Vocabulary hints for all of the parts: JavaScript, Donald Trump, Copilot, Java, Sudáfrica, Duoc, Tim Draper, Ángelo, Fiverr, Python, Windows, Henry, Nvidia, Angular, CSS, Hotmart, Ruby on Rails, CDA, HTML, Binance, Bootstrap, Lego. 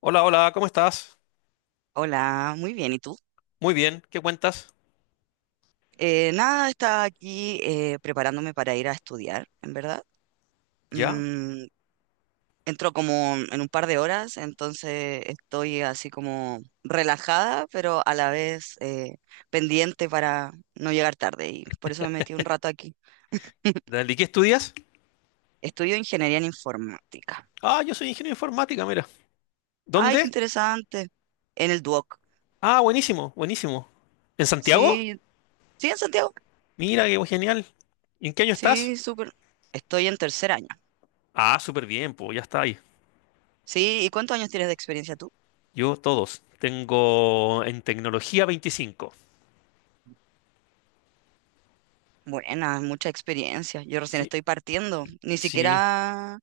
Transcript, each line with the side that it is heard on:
left: Hola, hola, ¿cómo estás?
right: Hola, muy bien. ¿Y tú?
left: Muy bien, ¿qué cuentas?
right: Nada, estaba aquí preparándome para ir a estudiar, en verdad.
left: ¿Ya?
right: Mm, Entro como en un par de horas, entonces estoy así como relajada, pero a la vez pendiente para no llegar tarde. Y por eso me metí un rato aquí.
left: ¿De qué estudias?
right: Estudio ingeniería en informática.
left: Ah, yo soy ingeniero de informática, mira.
right: Ay, qué
left: ¿Dónde?
right: interesante. En el Duoc.
left: Ah, buenísimo, buenísimo. ¿En Santiago?
right: Sí, sí, en Santiago.
left: Mira, qué genial. ¿Y en qué año estás?
right: Sí, súper. Estoy en tercer año.
left: Ah, súper bien, pues ya está ahí.
right: Sí, ¿y cuántos años tienes de experiencia tú?
left: Yo todos. Tengo en tecnología 25.
right: Buena, mucha experiencia. Yo recién
left: Sí,
right: estoy partiendo. Ni
left: sí.
right: siquiera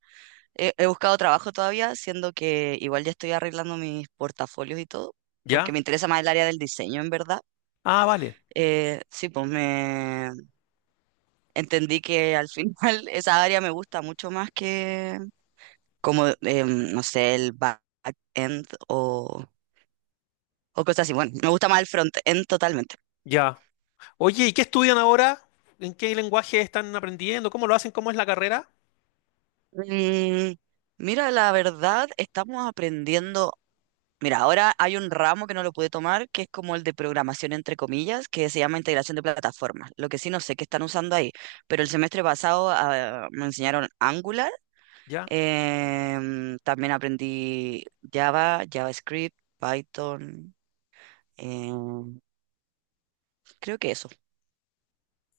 right: he buscado trabajo todavía, siendo que igual ya estoy arreglando mis portafolios y todo, porque
left: ¿Ya?
right: me interesa más el área del diseño, en verdad.
left: Ah, vale,
right: Sí, pues me entendí que al final esa área me gusta mucho más que como, no sé, el back-end o cosas así. Bueno, me gusta más el front-end totalmente.
left: ya. Oye, ¿y qué estudian ahora? ¿En qué lenguaje están aprendiendo? ¿Cómo lo hacen? ¿Cómo es la carrera?
right: Mm, Mira, la verdad, estamos aprendiendo. Mira, ahora hay un ramo que no lo pude tomar, que es como el de programación entre comillas, que se llama integración de plataformas. Lo que sí no sé qué están usando ahí, pero el semestre pasado me enseñaron Angular,
left: Ya.
right: también aprendí Java, JavaScript, Python, em, creo que eso.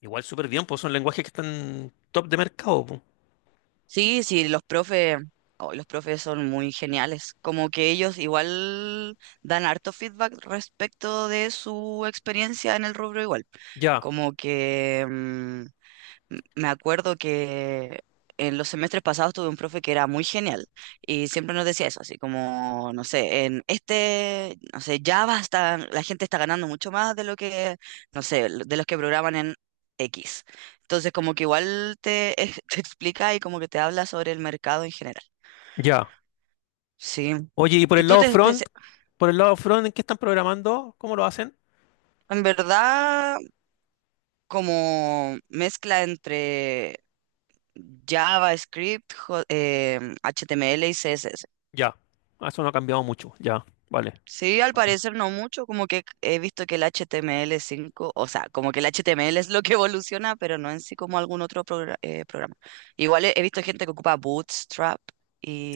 left: Igual súper bien, pues son lenguajes que están top de mercado, pues.
right: Sí, sí, los profes son muy geniales, como que ellos igual dan harto feedback respecto de su experiencia en el rubro igual,
left: Ya.
right: como que me acuerdo que en los semestres pasados tuve un profe que era muy genial y siempre nos decía eso, así como, no sé, en este, no sé, ya basta, la gente está ganando mucho más de lo que, no sé, de los que programan en X. Entonces, como que igual te explica y como que te habla sobre el mercado en general.
left: Ya.
right: Sí.
left: Oye, y por
right: Y
left: el
right: tú
left: lado
right: te
left: front,
right: especia-
left: por el lado front, ¿en qué están programando? ¿Cómo lo hacen?
right: en verdad, como mezcla entre JavaScript, HTML y CSS.
left: Ya. Ah, eso no ha cambiado mucho. Ya, vale.
right: Sí, al parecer no mucho, como que he visto que el HTML5, o sea, como que el HTML es lo que evoluciona, pero no en sí como algún otro programa. Igual he visto gente que ocupa Bootstrap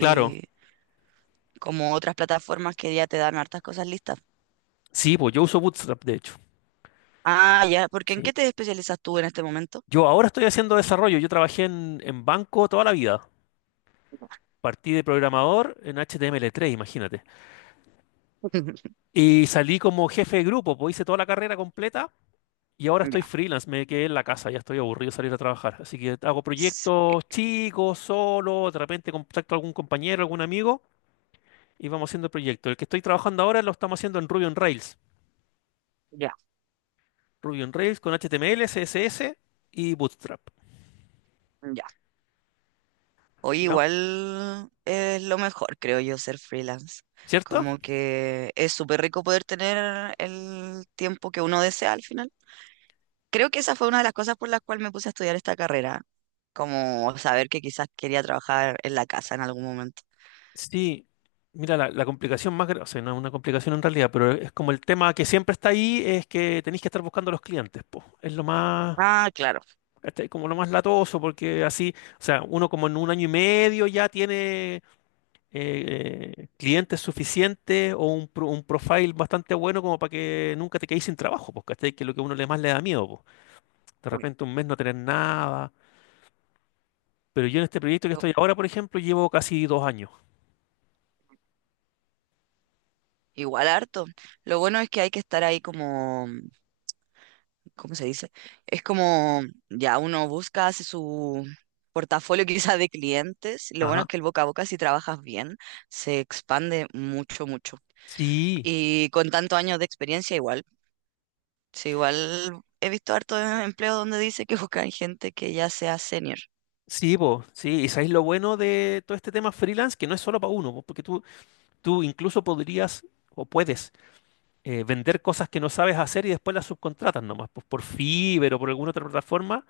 left: Claro.
right: como otras plataformas que ya te dan hartas cosas listas.
left: Sí, pues yo uso Bootstrap, de hecho.
right: Ah, ya, porque ¿en
left: Sí.
right: qué te especializas tú en este momento?
left: Yo ahora estoy haciendo desarrollo. Yo trabajé en banco toda la vida. Partí de programador en HTML 3. Imagínate. Y salí como jefe de grupo, pues hice toda la carrera completa y ahora estoy
right: Ya,
left: freelance. Me quedé en la casa, ya estoy aburrido de salir a trabajar. Así que hago
right: sí,
left: proyectos chicos, solo, de repente contacto a algún compañero, algún amigo y vamos haciendo el proyecto. El que estoy trabajando ahora lo estamos haciendo en Ruby on Rails.
right: ya,
left: Ruby on Rails con HTML, CSS y Bootstrap.
right: ya. Oye,
left: ¿Ya?
right: igual es lo mejor, creo yo, ser freelance.
left: ¿Cierto?
right: Como que es súper rico poder tener el tiempo que uno desea al final. Creo que esa fue una de las cosas por las cuales me puse a estudiar esta carrera, como saber que quizás quería trabajar en la casa en algún momento.
left: Sí. Mira, la complicación más grande, o sea, no es una complicación en realidad, pero es como el tema que siempre está ahí, es que tenéis que estar buscando a los clientes, po. Es lo más,
right: Ah, claro.
left: este, como lo más latoso, porque así, o sea, uno como en un año y medio ya tiene clientes suficientes o un profile bastante bueno como para que nunca te quedes sin trabajo, porque que es lo que a uno le más le da miedo, de
right: Bueno,
left: repente un mes no tener nada. Pero yo en este proyecto que
right: o-
left: estoy ahora, por ejemplo, llevo casi 2 años.
right: igual harto. Lo bueno es que hay que estar ahí como, ¿cómo se dice? Es como ya uno busca, hace su portafolio quizás de clientes. Lo bueno
left: Ajá.
right: es que el boca a boca, si trabajas bien, se expande mucho, mucho.
left: Sí,
right: Y con tantos años de experiencia, igual. Sí, igual he visto harto de empleo donde dice que buscan gente que ya sea senior.
left: sí, vos, sí. Y sabéis lo bueno de todo este tema freelance, que no es solo para uno, po, porque tú incluso podrías o puedes vender cosas que no sabes hacer y después las subcontratas nomás, pues por Fiverr o por alguna otra plataforma,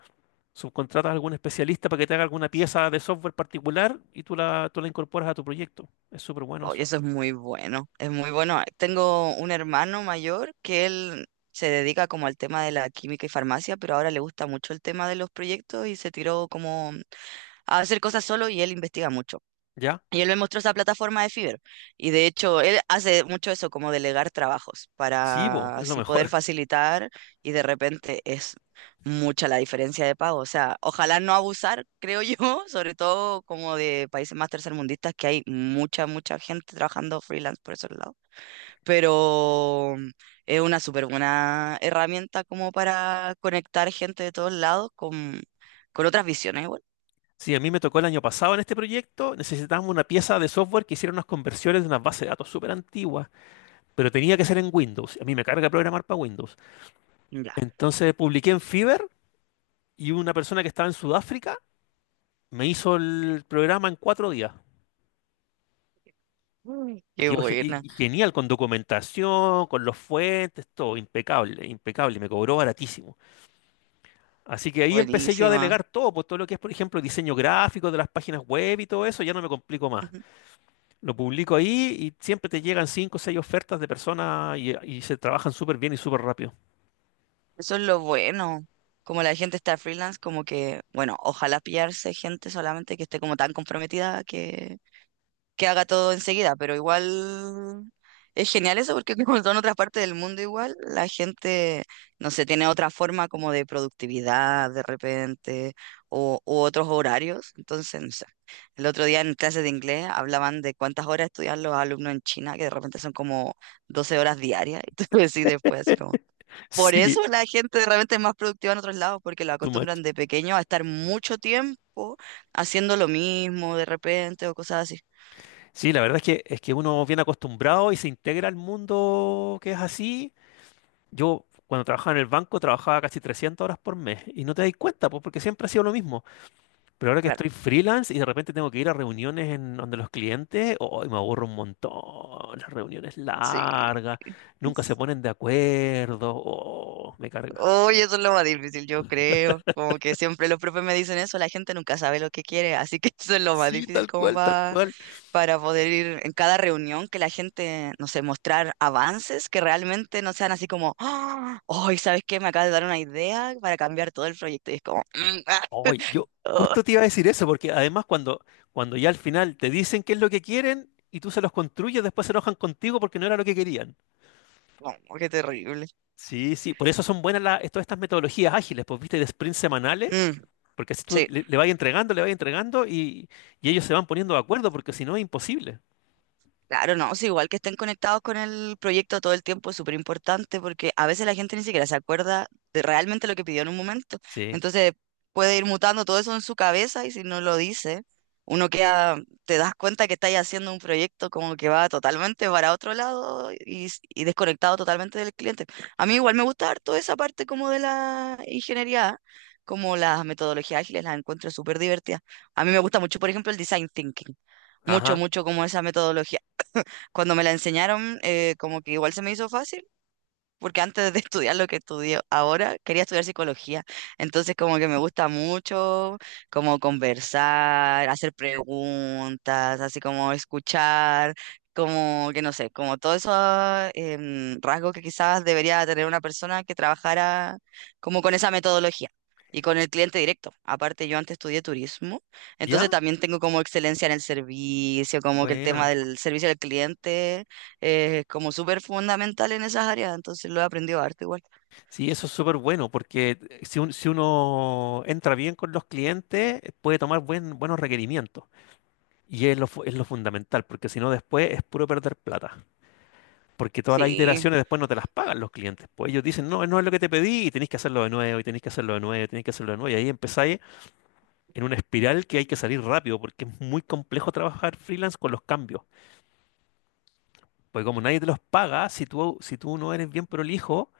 left: subcontratas a algún especialista para que te haga alguna pieza de software particular y tú la incorporas a tu proyecto. Es súper bueno eso.
right: Oye, eso es muy bueno, es muy bueno. Tengo un hermano mayor que él se dedica como al tema de la química y farmacia, pero ahora le gusta mucho el tema de los proyectos y se tiró como a hacer cosas solo y él investiga mucho.
left: ¿Ya?
right: Y él me mostró esa plataforma de Fiverr. Y de hecho, él hace mucho eso, como delegar trabajos,
left: Sí, vos,
right: para
left: es lo
right: así poder
left: mejor.
right: facilitar y de repente es mucha la diferencia de pago. O sea, ojalá no abusar, creo yo, sobre todo como de países más tercermundistas, que hay mucha, mucha gente trabajando freelance por esos lados. Pero es una súper buena herramienta como para conectar gente de todos lados con otras visiones igual.
left: Sí, a mí me tocó el año pasado en este proyecto, necesitábamos una pieza de software que hiciera unas conversiones de unas bases de datos súper antiguas, pero tenía que ser en Windows. A mí me carga programar para Windows.
right: Ya.
left: Entonces publiqué en Fiverr y una persona que estaba en Sudáfrica me hizo el programa en 4 días.
right: Uy,
left: Y
right: qué
left: quedó
right: buena,
left: genial, con documentación, con los fuentes, todo, impecable, impecable, y me cobró baratísimo. Así que ahí empecé yo a
right: buenísima.
left: delegar todo, pues todo lo que es, por ejemplo, diseño gráfico de las páginas web y todo eso, ya no me complico más. Lo publico ahí y siempre te llegan cinco o seis ofertas de personas y se trabajan súper bien y súper rápido.
right: Eso es lo bueno. Como la gente está freelance, como que, bueno, ojalá pillarse gente solamente que esté como tan comprometida que haga todo enseguida, pero igual es genial eso porque como son otras partes del mundo igual, la gente, no sé, tiene otra forma como de productividad de repente o u otros horarios. Entonces, no sé, el otro día en clases de inglés hablaban de cuántas horas estudian los alumnos en China, que de repente son como 12 horas diarias, y tú decís después así como... Por
left: Sí.
right: eso la gente realmente es más productiva en otros lados, porque la
left: Too much.
right: acostumbran de pequeño a estar mucho tiempo haciendo lo mismo de repente o cosas así.
left: Sí, la verdad es que uno viene acostumbrado y se integra al mundo que es así. Yo cuando trabajaba en el banco trabajaba casi 300 horas por mes y no te das cuenta pues, porque siempre ha sido lo mismo. Pero ahora que estoy
right: Claro,
left: freelance y de repente tengo que ir a reuniones en donde los clientes, oh, me aburro un montón. Las reuniones
right: sí.
left: largas, nunca se ponen de acuerdo. Oh, me carga.
right: Oye, eso es lo más difícil, yo creo. Como que siempre los profes me dicen eso, la gente nunca sabe lo que quiere, así que eso es lo más
left: Sí,
right: difícil
left: tal
right: como
left: cual, tal
right: va
left: cual.
right: para poder ir en cada reunión que la gente, no sé, mostrar avances que realmente no sean así como, "Ah, hoy, ¿sabes qué? Me acabas de dar una idea para cambiar todo el proyecto". Y es como, "Mm, ah,
left: Oye, yo
right: oh".
left: justo te iba a decir eso, porque además cuando ya al final te dicen qué es lo que quieren y tú se los construyes, después se enojan contigo porque no era lo que querían.
right: No, qué terrible.
left: Sí, sí, por eso son buenas todas estas metodologías ágiles, pues viste, de sprints semanales,
right: Mm,
left: porque así tú
right: sí.
left: le vas entregando, le vas entregando y ellos se van poniendo de acuerdo, porque si no es imposible.
right: Claro, no, o sea, igual que estén conectados con el proyecto todo el tiempo es súper importante porque a veces la gente ni siquiera se acuerda de realmente lo que pidió en un momento.
left: Sí,
right: Entonces puede ir mutando todo eso en su cabeza y si no lo dice, uno queda, te das cuenta que estáis haciendo un proyecto como que va totalmente para otro lado y, y desconectado totalmente del cliente. A mí igual me gusta harto esa parte como de la ingeniería, como las metodologías ágiles, las encuentro súper divertidas. A mí me gusta mucho, por ejemplo, el design thinking mucho,
left: ajá,
right: mucho como esa metodología cuando me la enseñaron, como que igual se me hizo fácil, porque antes de estudiar lo que estudio ahora, quería estudiar psicología. Entonces, como que me gusta mucho, como conversar, hacer preguntas, así como escuchar, como que no sé, como todos esos rasgos que quizás debería tener una persona que trabajara como con esa metodología. Y con el cliente directo. Aparte, yo antes estudié turismo,
left: ¿ya?
right: entonces también tengo como excelencia en el servicio, como que el tema
left: Buena.
right: del servicio al cliente como súper fundamental en esas áreas, entonces lo he aprendido harto igual.
left: Sí, eso es súper bueno, porque si uno entra bien con los clientes, puede tomar buenos requerimientos. Y es lo fundamental, porque si no después es puro perder plata. Porque todas las
right: Sí,
left: iteraciones después no te las pagan los clientes. Pues ellos dicen, no, no es lo que te pedí, y tenés que hacerlo de nuevo, y tenés que hacerlo de nuevo, y tenés que hacerlo de nuevo. Y ahí empezáis en una espiral que hay que salir rápido, porque es muy complejo trabajar freelance con los cambios. Porque como nadie te los paga, si tú no eres bien prolijo,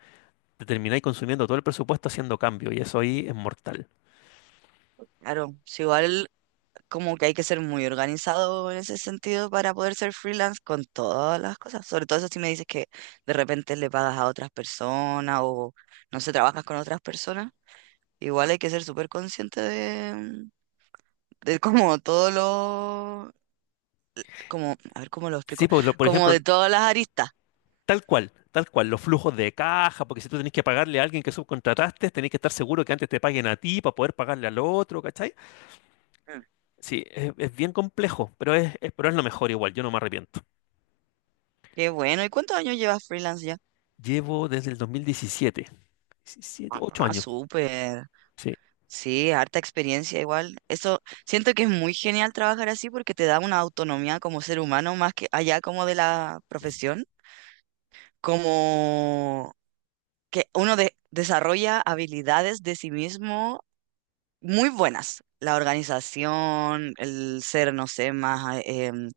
left: te termináis consumiendo todo el presupuesto haciendo cambios, y eso ahí es mortal.
right: claro, sí, igual como que hay que ser muy organizado en ese sentido para poder ser freelance con todas las cosas, sobre todo eso si me dices que de repente le pagas a otras personas o no sé, trabajas con otras personas, igual hay que ser súper consciente de como todo lo, como, a ver cómo lo explico,
left: Sí, por
right: como
left: ejemplo,
right: de todas las aristas.
left: tal cual, tal cual, los flujos de caja, porque si tú tenés que pagarle a alguien que subcontrataste, tenés que estar seguro que antes te paguen a ti para poder pagarle al otro, ¿cachai?
right: Mm.
left: Sí, es bien complejo, pero es lo mejor igual, yo no me arrepiento.
right: Qué bueno, ¿y cuántos años llevas freelance ya?
left: Llevo desde el 2017, 17, 8
right: Ah,
left: años,
right: súper.
left: sí.
right: Sí, harta experiencia igual. Eso siento que es muy genial trabajar así porque te da una autonomía como ser humano más que allá como de la profesión, como que uno desarrolla habilidades de sí mismo muy buenas. La organización, el ser, no sé, más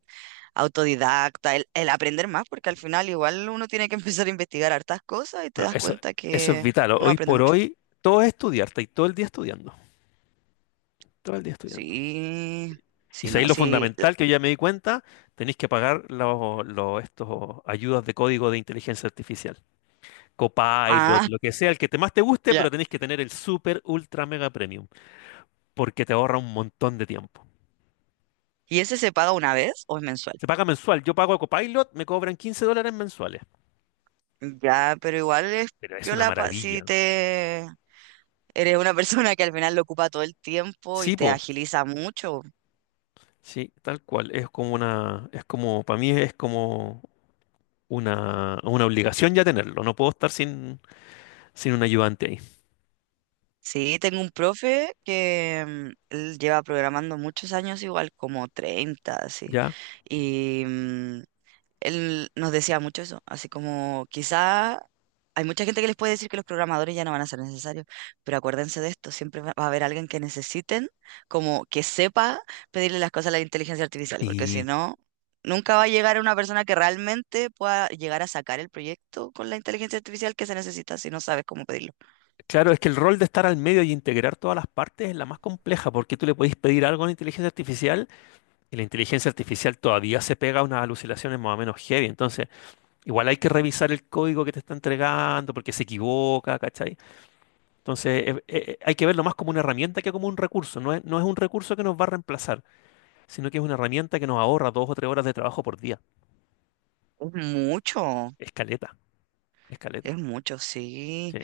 right: autodidacta, el aprender más, porque al final igual uno tiene que empezar a investigar hartas cosas y te
left: Bueno,
right: das
left: eso,
right: cuenta
left: eso es
right: que
left: vital,
right: uno
left: hoy
right: aprende
left: por
right: mucho.
left: hoy todo es estudiar, y todo el día estudiando, todo el día estudiando.
right: Sí,
left: Y
right: sí,
left: sabéis
right: no,
left: lo
right: sí.
left: fundamental que yo ya me di cuenta, tenéis que pagar estos ayudas de código de inteligencia artificial. Copilot,
right: Ah.
left: lo que sea, el que te más te guste,
right: Ya.
left: pero tenés que tener el super ultra mega premium, porque te ahorra un montón de tiempo.
right: ¿Y ese se paga una vez o es mensual?
left: Se paga mensual, yo pago a Copilot, me cobran 15 dólares mensuales,
right: Ya, pero igual es
left: pero es una
right: piola si
left: maravilla.
right: te eres una persona que al final lo ocupa todo el tiempo y
left: Sí,
right: te
left: po,
right: agiliza mucho.
left: sí, tal cual, es como una, es como, para mí es como una obligación ya tenerlo, no puedo estar sin un ayudante ahí,
right: Sí, tengo un profe que él lleva programando muchos años igual, como 30 así.
left: ¿ya?
right: Y él nos decía mucho eso, así como quizá hay mucha gente que les puede decir que los programadores ya no van a ser necesarios, pero acuérdense de esto, siempre va a haber alguien que necesiten, como que sepa pedirle las cosas a la inteligencia artificial, porque si
left: Y
right: no, nunca va a llegar una persona que realmente pueda llegar a sacar el proyecto con la inteligencia artificial que se necesita si no sabes cómo pedirlo.
left: claro, es que el rol de estar al medio y integrar todas las partes es la más compleja, porque tú le podés pedir algo a la inteligencia artificial. Y la inteligencia artificial todavía se pega a unas alucinaciones más o menos heavy. Entonces, igual hay que revisar el código que te está entregando porque se equivoca, ¿cachai? Entonces, hay que verlo más como una herramienta que como un recurso. No es un recurso que nos va a reemplazar, sino que es una herramienta que nos ahorra 2 o 3 horas de trabajo por día.
right: Es mucho.
left: Escaleta,
right: Es
left: escaleta.
right: mucho, sí.
left: Sí,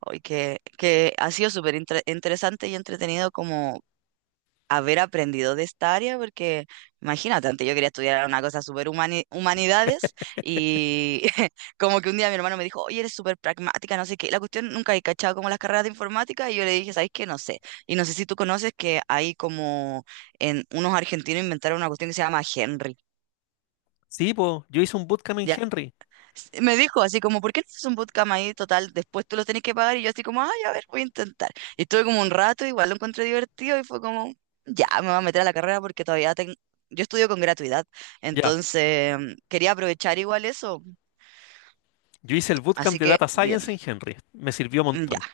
right: Hoy que ha sido súper interesante y entretenido como haber aprendido de esta área, porque imagínate, antes yo quería estudiar una cosa súper humanidades y como que un día mi hermano me dijo, oye, eres súper pragmática, no sé qué. La cuestión nunca he cachado como las carreras de informática y yo le dije, ¿sabes qué? No sé. Y no sé si tú conoces que hay como en unos argentinos inventaron una cuestión que se llama Henry.
left: sí, po, yo hice un bootcamp en Henry.
right: Me dijo así como, ¿por qué no haces un bootcamp ahí total? Después tú lo tenés que pagar. Y yo así como, ay, a ver, voy a intentar. Y estuve como un rato, igual lo encontré divertido y fue como, ya, me voy a meter a la carrera porque todavía tengo... Yo estudio con gratuidad,
left: Ya,
right: entonces quería aprovechar igual eso.
left: yo hice el bootcamp
right: Así
left: de
right: que,
left: Data
right: bien,
left: Science en Henry. Me sirvió un
right: mm, ya.
left: montón,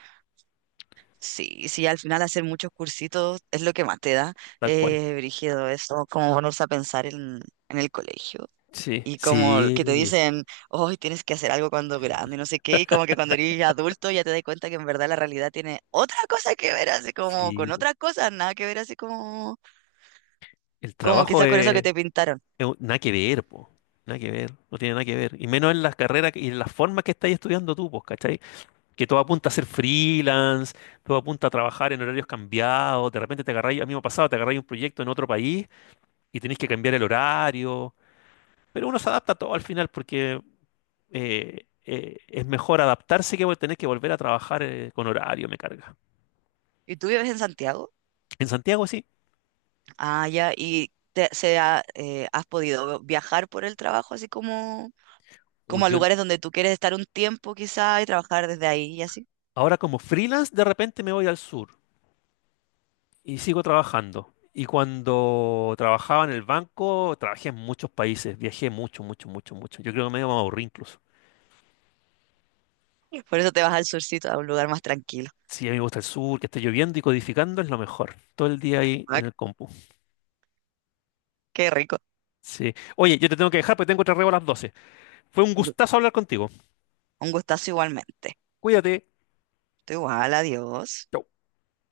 right: Sí, sí, al final hacer muchos cursitos es lo que más te da,
left: tal cual.
right: brígido, eso, como ponerse a pensar en el colegio.
left: Sí,
right: Y como
left: sí,
right: que te dicen, hoy tienes que hacer algo cuando grande, y no sé qué, y como que cuando eres adulto ya te das cuenta que en verdad la realidad tiene otra cosa que ver, así como con
left: sí, po.
right: otras cosas, nada que ver, así como,
left: El
right: como
left: trabajo
right: quizás con eso que te pintaron.
left: Nada que ver, po. Nada que ver. No tiene nada que ver. Y menos en las carreras y en las formas que estás estudiando tú, pues, ¿cachai? Que todo apunta a ser freelance, todo apunta a trabajar en horarios cambiados. De repente te agarráis, a mí me ha pasado, te agarráis un proyecto en otro país y tenéis que cambiar el horario. Pero uno se adapta a todo al final porque es mejor adaptarse que tener que volver a trabajar con horario, me carga.
right: ¿Y tú vives en Santiago?
left: En Santiago sí.
right: Ah, ya, y has podido viajar por el trabajo, así como,
left: Uy,
right: como a
left: yo
right: lugares donde tú quieres estar un tiempo quizás y trabajar desde ahí y así.
left: ahora como freelance de repente me voy al sur. Y sigo trabajando. Y cuando trabajaba en el banco, trabajé en muchos países, viajé mucho, mucho, mucho, mucho. Yo creo que me iba a aburrir incluso.
right: Por eso te vas al surcito, a un lugar más tranquilo.
left: Sí, a mí me gusta el sur, que esté lloviendo y codificando es lo mejor. Todo el día ahí
right: Ah,
left: en el compu.
right: qué rico.
left: Sí. Oye, yo te tengo que dejar porque tengo otra reo a las 12. Fue un gustazo hablar contigo.
right: Un gustazo igualmente.
left: Cuídate.
right: Tú igual, adiós.
left: Chau.